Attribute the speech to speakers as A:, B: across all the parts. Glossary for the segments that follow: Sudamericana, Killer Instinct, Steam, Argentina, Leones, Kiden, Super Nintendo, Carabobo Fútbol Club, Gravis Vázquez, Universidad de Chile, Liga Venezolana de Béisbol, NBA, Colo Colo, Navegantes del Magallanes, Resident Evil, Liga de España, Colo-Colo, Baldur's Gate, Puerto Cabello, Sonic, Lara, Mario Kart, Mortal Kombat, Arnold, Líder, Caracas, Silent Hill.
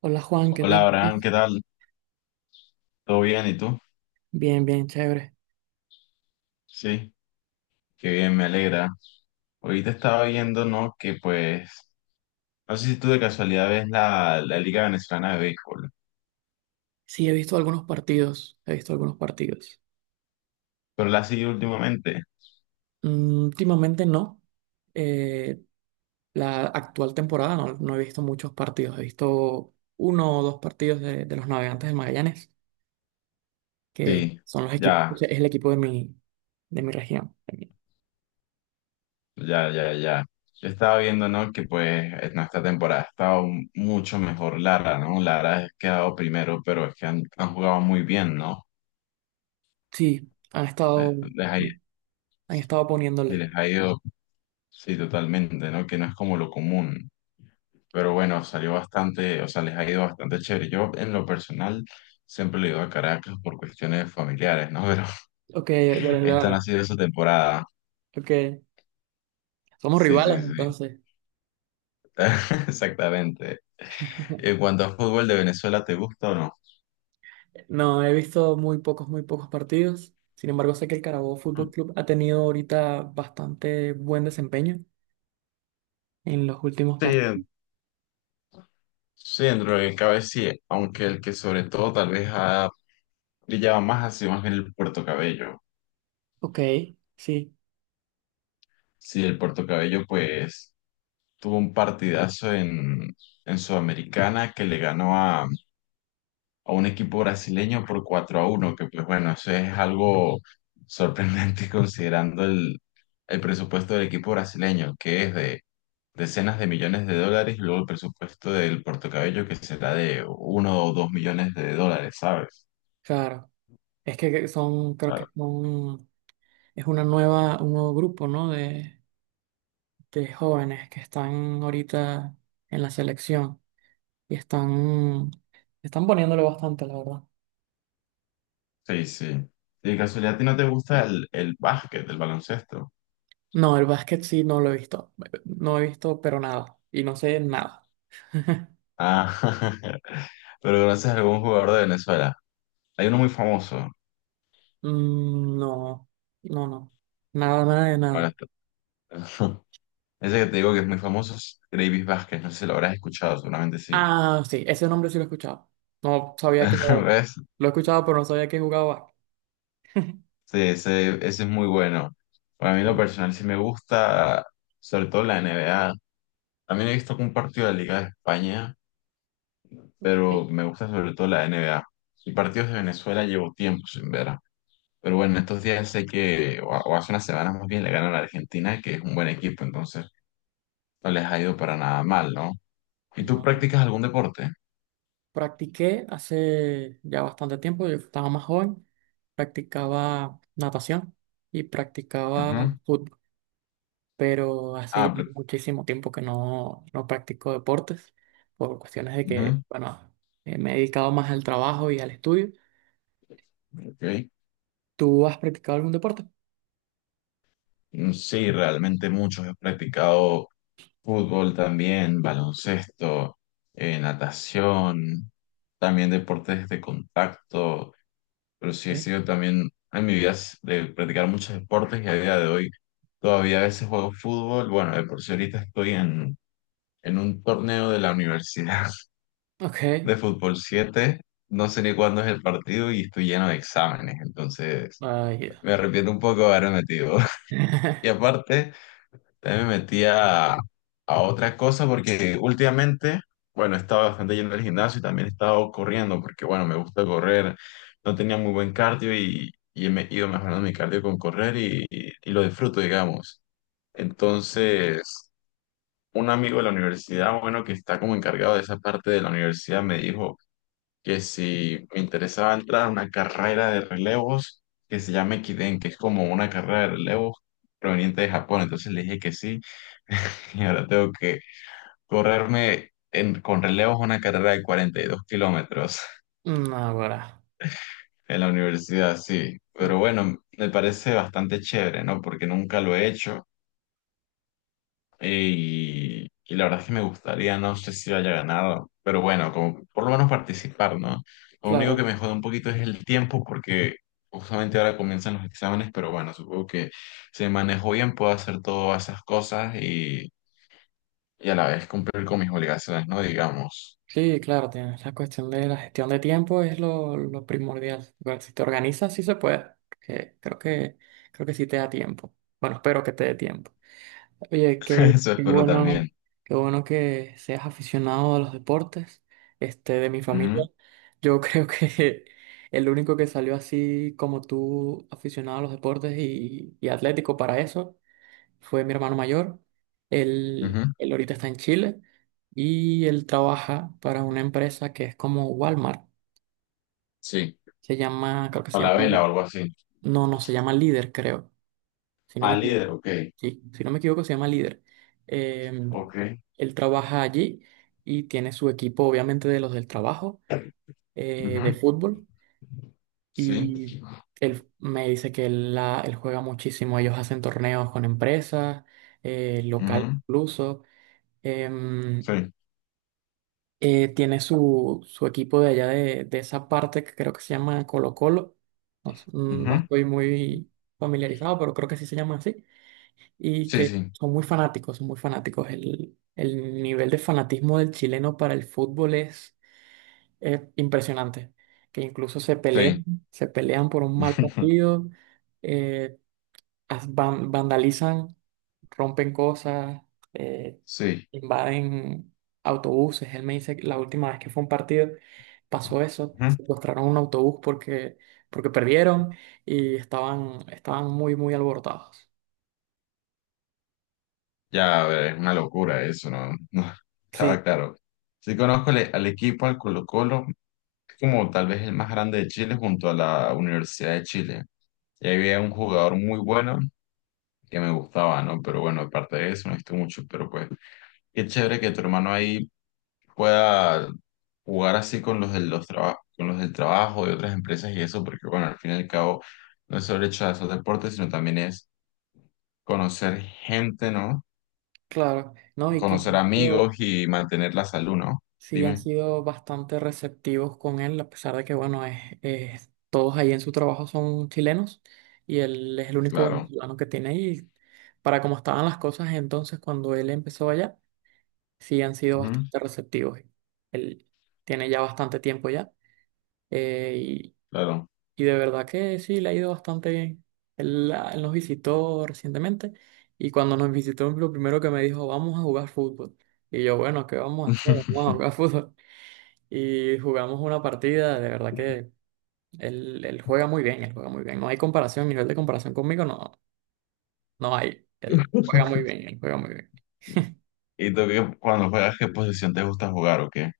A: Hola Juan, ¿qué
B: Hola
A: tal
B: Abraham, ¿qué
A: estás?
B: tal? ¿Todo bien? ¿Y tú?
A: Bien, bien, chévere.
B: Sí, qué bien, me alegra. Ahorita estaba viendo, ¿no? Que pues, no sé si tú de casualidad ves la Liga Venezolana de Béisbol,
A: Sí, he visto algunos partidos, he visto algunos partidos.
B: pero la has seguido últimamente.
A: Mm, últimamente no. Eh, la actual temporada no, no he visto muchos partidos. He visto uno o dos partidos de los Navegantes del Magallanes, que
B: Sí,
A: son los equipos,
B: ya,
A: es el equipo de mi región.
B: ya, ya, ya. Yo estaba viendo, ¿no? Que pues en esta temporada ha estado mucho mejor Lara, ¿no? Lara ha quedado primero, pero es que han jugado muy bien, ¿no?
A: Sí,
B: Les ha,
A: han estado poniéndole.
B: les ha ido, sí, totalmente, ¿no? Que no es como lo común. Pero bueno, salió bastante, o sea, les ha ido bastante chévere. Yo en lo personal siempre le he ido a Caracas por cuestiones familiares, ¿no? Pero
A: Ok, de los
B: esta no ha
A: Leones.
B: sido su temporada.
A: Ok, somos
B: Sí,
A: rivales
B: sí, sí.
A: entonces.
B: Exactamente. En cuanto a fútbol de Venezuela, ¿te gusta o no?
A: No, he visto muy pocos partidos. Sin embargo, sé que el Carabobo Fútbol Club ha tenido ahorita bastante buen desempeño en los últimos
B: Sí,
A: partidos.
B: sí, dentro de lo que cabe sí, aunque el que sobre todo tal vez ha brillado más ha sido más bien el Puerto Cabello.
A: Ok, sí,
B: Sí, el Puerto Cabello pues tuvo un partidazo en Sudamericana que le ganó a un equipo brasileño por 4-1, que pues bueno, eso es algo sorprendente considerando el presupuesto del equipo brasileño, que es de decenas de millones de dólares, y luego el presupuesto del Puerto Cabello, que será de uno o 2 millones de dólares, ¿sabes?
A: claro. Es que son, creo
B: Claro.
A: que son, es una nueva, un nuevo grupo, ¿no? De jóvenes que están ahorita en la selección y están, están poniéndole bastante, la verdad.
B: Sí, sí. Y de casualidad, ¿a ti no te gusta el básquet, el baloncesto?
A: No, el básquet sí no lo he visto. No he visto, pero nada. Y no sé nada.
B: Ah, pero conoces a algún jugador de Venezuela. Hay uno muy famoso.
A: Mm, no, no, no. Nada, nada de nada.
B: Bueno, ese que te digo que es muy famoso es Gravis Vázquez, no sé si lo habrás escuchado, seguramente sí.
A: Ah, sí, ese nombre sí lo he escuchado. No sabía que jugaba.
B: ¿Ves?
A: Lo he escuchado, pero no sabía que jugaba.
B: Sí, ese es muy bueno. Para
A: Ok,
B: mí, en lo personal, sí me gusta, sobre todo la NBA. También he visto un partido de la Liga de España,
A: ok.
B: pero me gusta sobre todo la NBA. Y partidos de Venezuela llevo tiempo sin ver. Pero bueno, estos días sé que, o hace unas semanas más bien, le ganan a Argentina, que es un buen equipo, entonces no les ha ido para nada mal, ¿no? ¿Y tú
A: No, no.
B: practicas algún deporte?
A: Practiqué hace ya bastante tiempo, yo estaba más joven. Practicaba natación y practicaba
B: Ujú.
A: fútbol, pero hace
B: Ah,
A: ya
B: pero
A: muchísimo tiempo que no, no practico deportes por cuestiones de que,
B: ujú.
A: bueno, me he dedicado más al trabajo y al estudio.
B: Ok.
A: ¿Tú has practicado algún deporte?
B: Sí, realmente muchos. He practicado fútbol también, baloncesto, natación, también deportes de contacto, pero sí he
A: ¿Eh?
B: sido también en mi vida de practicar muchos deportes y a día de hoy todavía a veces juego fútbol. Bueno, de por sí ahorita estoy en un torneo de la universidad
A: Ok,
B: de fútbol 7. No sé ni cuándo es el partido y estoy lleno de exámenes, entonces
A: ah, ya.
B: me arrepiento un poco de haberme metido. Y aparte... También me metí a otra cosa porque últimamente, bueno, he estado bastante yendo al gimnasio y también he estado corriendo porque, bueno, me gusta correr. No tenía muy buen cardio y me he ido mejorando mi cardio con correr y lo disfruto, digamos. Entonces, un amigo de la universidad, bueno, que está como encargado de esa parte de la universidad, me dijo que si me interesaba entrar a una carrera de relevos que se llama Kiden, que es como una carrera de relevos proveniente de Japón. Entonces le dije que sí. Y ahora tengo que correrme con relevos una carrera de 42 kilómetros
A: Mm, ahora,
B: en la universidad, sí.
A: mm,
B: Pero bueno, me parece bastante chévere, ¿no? Porque nunca lo he hecho y la verdad es que me gustaría, no sé si haya ganado, pero bueno, como, por lo menos participar, ¿no? Lo único que
A: claro,
B: me jode un poquito es el tiempo porque justamente ahora comienzan los exámenes, pero bueno, supongo que si me manejo bien puedo hacer todas esas cosas y a la vez cumplir con mis obligaciones, ¿no? Digamos,
A: sí, claro, tienes la cuestión de la gestión de tiempo es lo primordial. Igual, si te organizas, sí se puede. Que creo que, creo que sí te da tiempo. Bueno, espero que te dé tiempo. Oye, qué,
B: eso
A: qué
B: espero
A: bueno,
B: también.
A: qué bueno que seas aficionado a los deportes, este, de mi familia. Yo creo que el único que salió así como tú, aficionado a los deportes y atlético para eso, fue mi hermano mayor. Él,
B: Ujú,
A: él ahorita está en Chile y él trabaja para una empresa que es como Walmart.
B: sí,
A: Se llama, creo que
B: a
A: se llama,
B: la vela o algo así.
A: no, no, se llama Líder, creo. Si no me
B: Al líder,
A: equivoco,
B: ok,
A: sí, si no me equivoco, se llama Líder. Eh,
B: ok,
A: Él trabaja allí y tiene su equipo, obviamente, de los del trabajo,
B: ujú,
A: de fútbol.
B: sí,
A: Y él me dice que él, la, él juega muchísimo. Ellos hacen torneos con empresas, local
B: ujú,
A: incluso. Em,
B: sí,
A: tiene su, su equipo de allá de esa parte que creo que se llama Colo Colo. No, mm, no
B: ujú,
A: estoy muy familiarizado, pero creo que sí se llama así. Y
B: sí,
A: que
B: sí,
A: son muy fanáticos, son muy fanáticos. El nivel de fanatismo del chileno para el fútbol es impresionante. Que incluso
B: sí,
A: se pelean por un mal partido. eh, as vandalizan, rompen cosas, eh,
B: sí,
A: invaden autobuses. Él me dice que la última vez que fue a un partido pasó eso,
B: ujú.
A: secuestraron un autobús porque, porque perdieron y estaban, estaban muy, muy alborotados.
B: Ya, a ver, es una locura eso, ¿no? No, estaba
A: Sí,
B: claro. Sí conozco al, e, al equipo, al Colo-Colo, que es como tal vez el más grande de Chile junto a la Universidad de Chile. Y ahí había un jugador muy bueno que me gustaba, ¿no? Pero bueno, aparte de eso, no he visto mucho, pero pues, qué chévere que tu hermano ahí pueda jugar así con los del, con los del trabajo de otras empresas y eso, porque bueno, al fin y al cabo no es solo hecho de hacer deportes, sino también es conocer gente, ¿no?
A: claro, ¿no? Y que
B: Conocer amigos y mantener la salud, ¿no?
A: sí, han
B: Dime,
A: sido bastante receptivos con él, a pesar de que, bueno, es, todos ahí en su trabajo son chilenos y él es el único
B: claro,
A: venezolano que tiene ahí. Para cómo estaban las cosas entonces cuando él empezó allá, sí han sido
B: ujú,
A: bastante receptivos. Él tiene ya bastante tiempo ya, eh, y,
B: claro.
A: y de verdad que sí, le ha ido bastante bien. Él, ah, él nos visitó recientemente y cuando nos visitó lo primero que me dijo, vamos a jugar fútbol. Y yo, bueno, ¿qué vamos a hacer? Vamos a jugar fútbol y jugamos una partida, de verdad que él juega muy bien, él juega muy bien. No hay comparación, nivel de comparación conmigo no, no hay. Él juega muy bien, él juega muy bien.
B: ¿Y tú qué, cuando juegas, qué posición te gusta jugar o qué?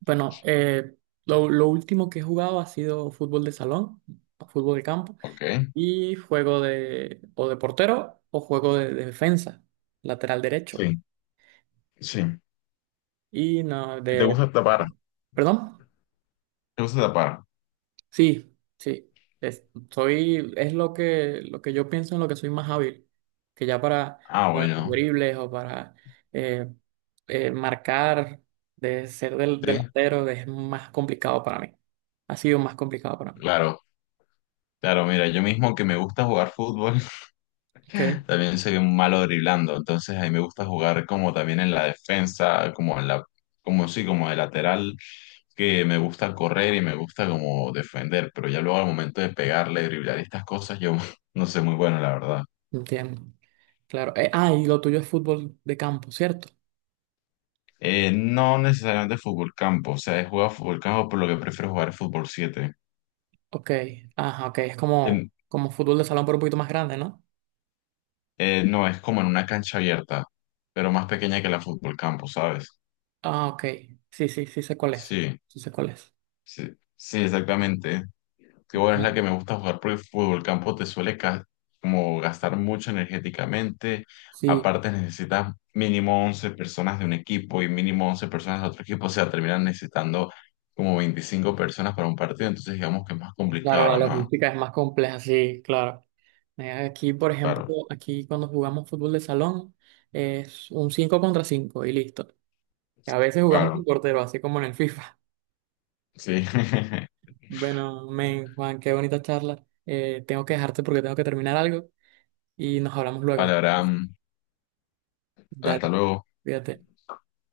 A: Bueno, lo último que he jugado ha sido fútbol de salón, fútbol de campo,
B: ¿Ok?
A: y juego de o de portero o juego de defensa, lateral derecho.
B: Sí, sí.
A: Y no,
B: ¿Y te
A: de...
B: gusta tapar?
A: ¿Perdón?
B: ¿Te gusta tapar?
A: Sí, sí. Es, soy, es lo que yo pienso en lo que soy más hábil. Que ya
B: Ah,
A: para los
B: bueno,
A: dribles o para eh, marcar, de ser del
B: sí,
A: delantero, es más complicado para mí. Ha sido más complicado para mí.
B: claro. Claro, mira, yo mismo que me gusta jugar fútbol.
A: Ok,
B: También soy un malo driblando, entonces a mí me gusta jugar como también en la defensa, como en la, como sí, como de lateral, que me gusta correr y me gusta como defender, pero ya luego al momento de pegarle, driblar y estas cosas, yo no soy muy bueno, la verdad.
A: entiendo. Claro. Ah, y lo tuyo es fútbol de campo, ¿cierto?
B: No necesariamente fútbol campo, o sea, he jugado fútbol campo, por lo que prefiero jugar fútbol 7.
A: Ok. Ajá, ok. Es como,
B: En-
A: como fútbol de salón, pero un poquito más grande, ¿no?
B: no, es como en una cancha abierta, pero más pequeña que la fútbol campo, ¿sabes?
A: Ah, ok. Sí, sí, sí sé cuál es.
B: Sí,
A: Sí sé cuál es.
B: sí, sí, exactamente. Que bueno, es
A: Ah,
B: la que me gusta jugar porque el fútbol campo te suele como gastar mucho energéticamente.
A: sí.
B: Aparte necesitas mínimo 11 personas de un equipo y mínimo 11 personas de otro equipo. O sea, terminan necesitando como 25 personas para un partido. Entonces digamos que es más
A: Claro, la
B: complicado, ¿no?
A: logística es más compleja, sí, claro. Aquí, por ejemplo,
B: Claro,
A: aquí cuando jugamos fútbol de salón es un 5 contra 5 y listo. A veces jugamos
B: claro.
A: con portero, así como en el FIFA.
B: Sí.
A: Bueno, men, Juan, qué bonita charla. Tengo que dejarte porque tengo que terminar algo y nos hablamos
B: Vale,
A: luego.
B: Abraham.
A: Dale,
B: Hasta luego.
A: cuídate.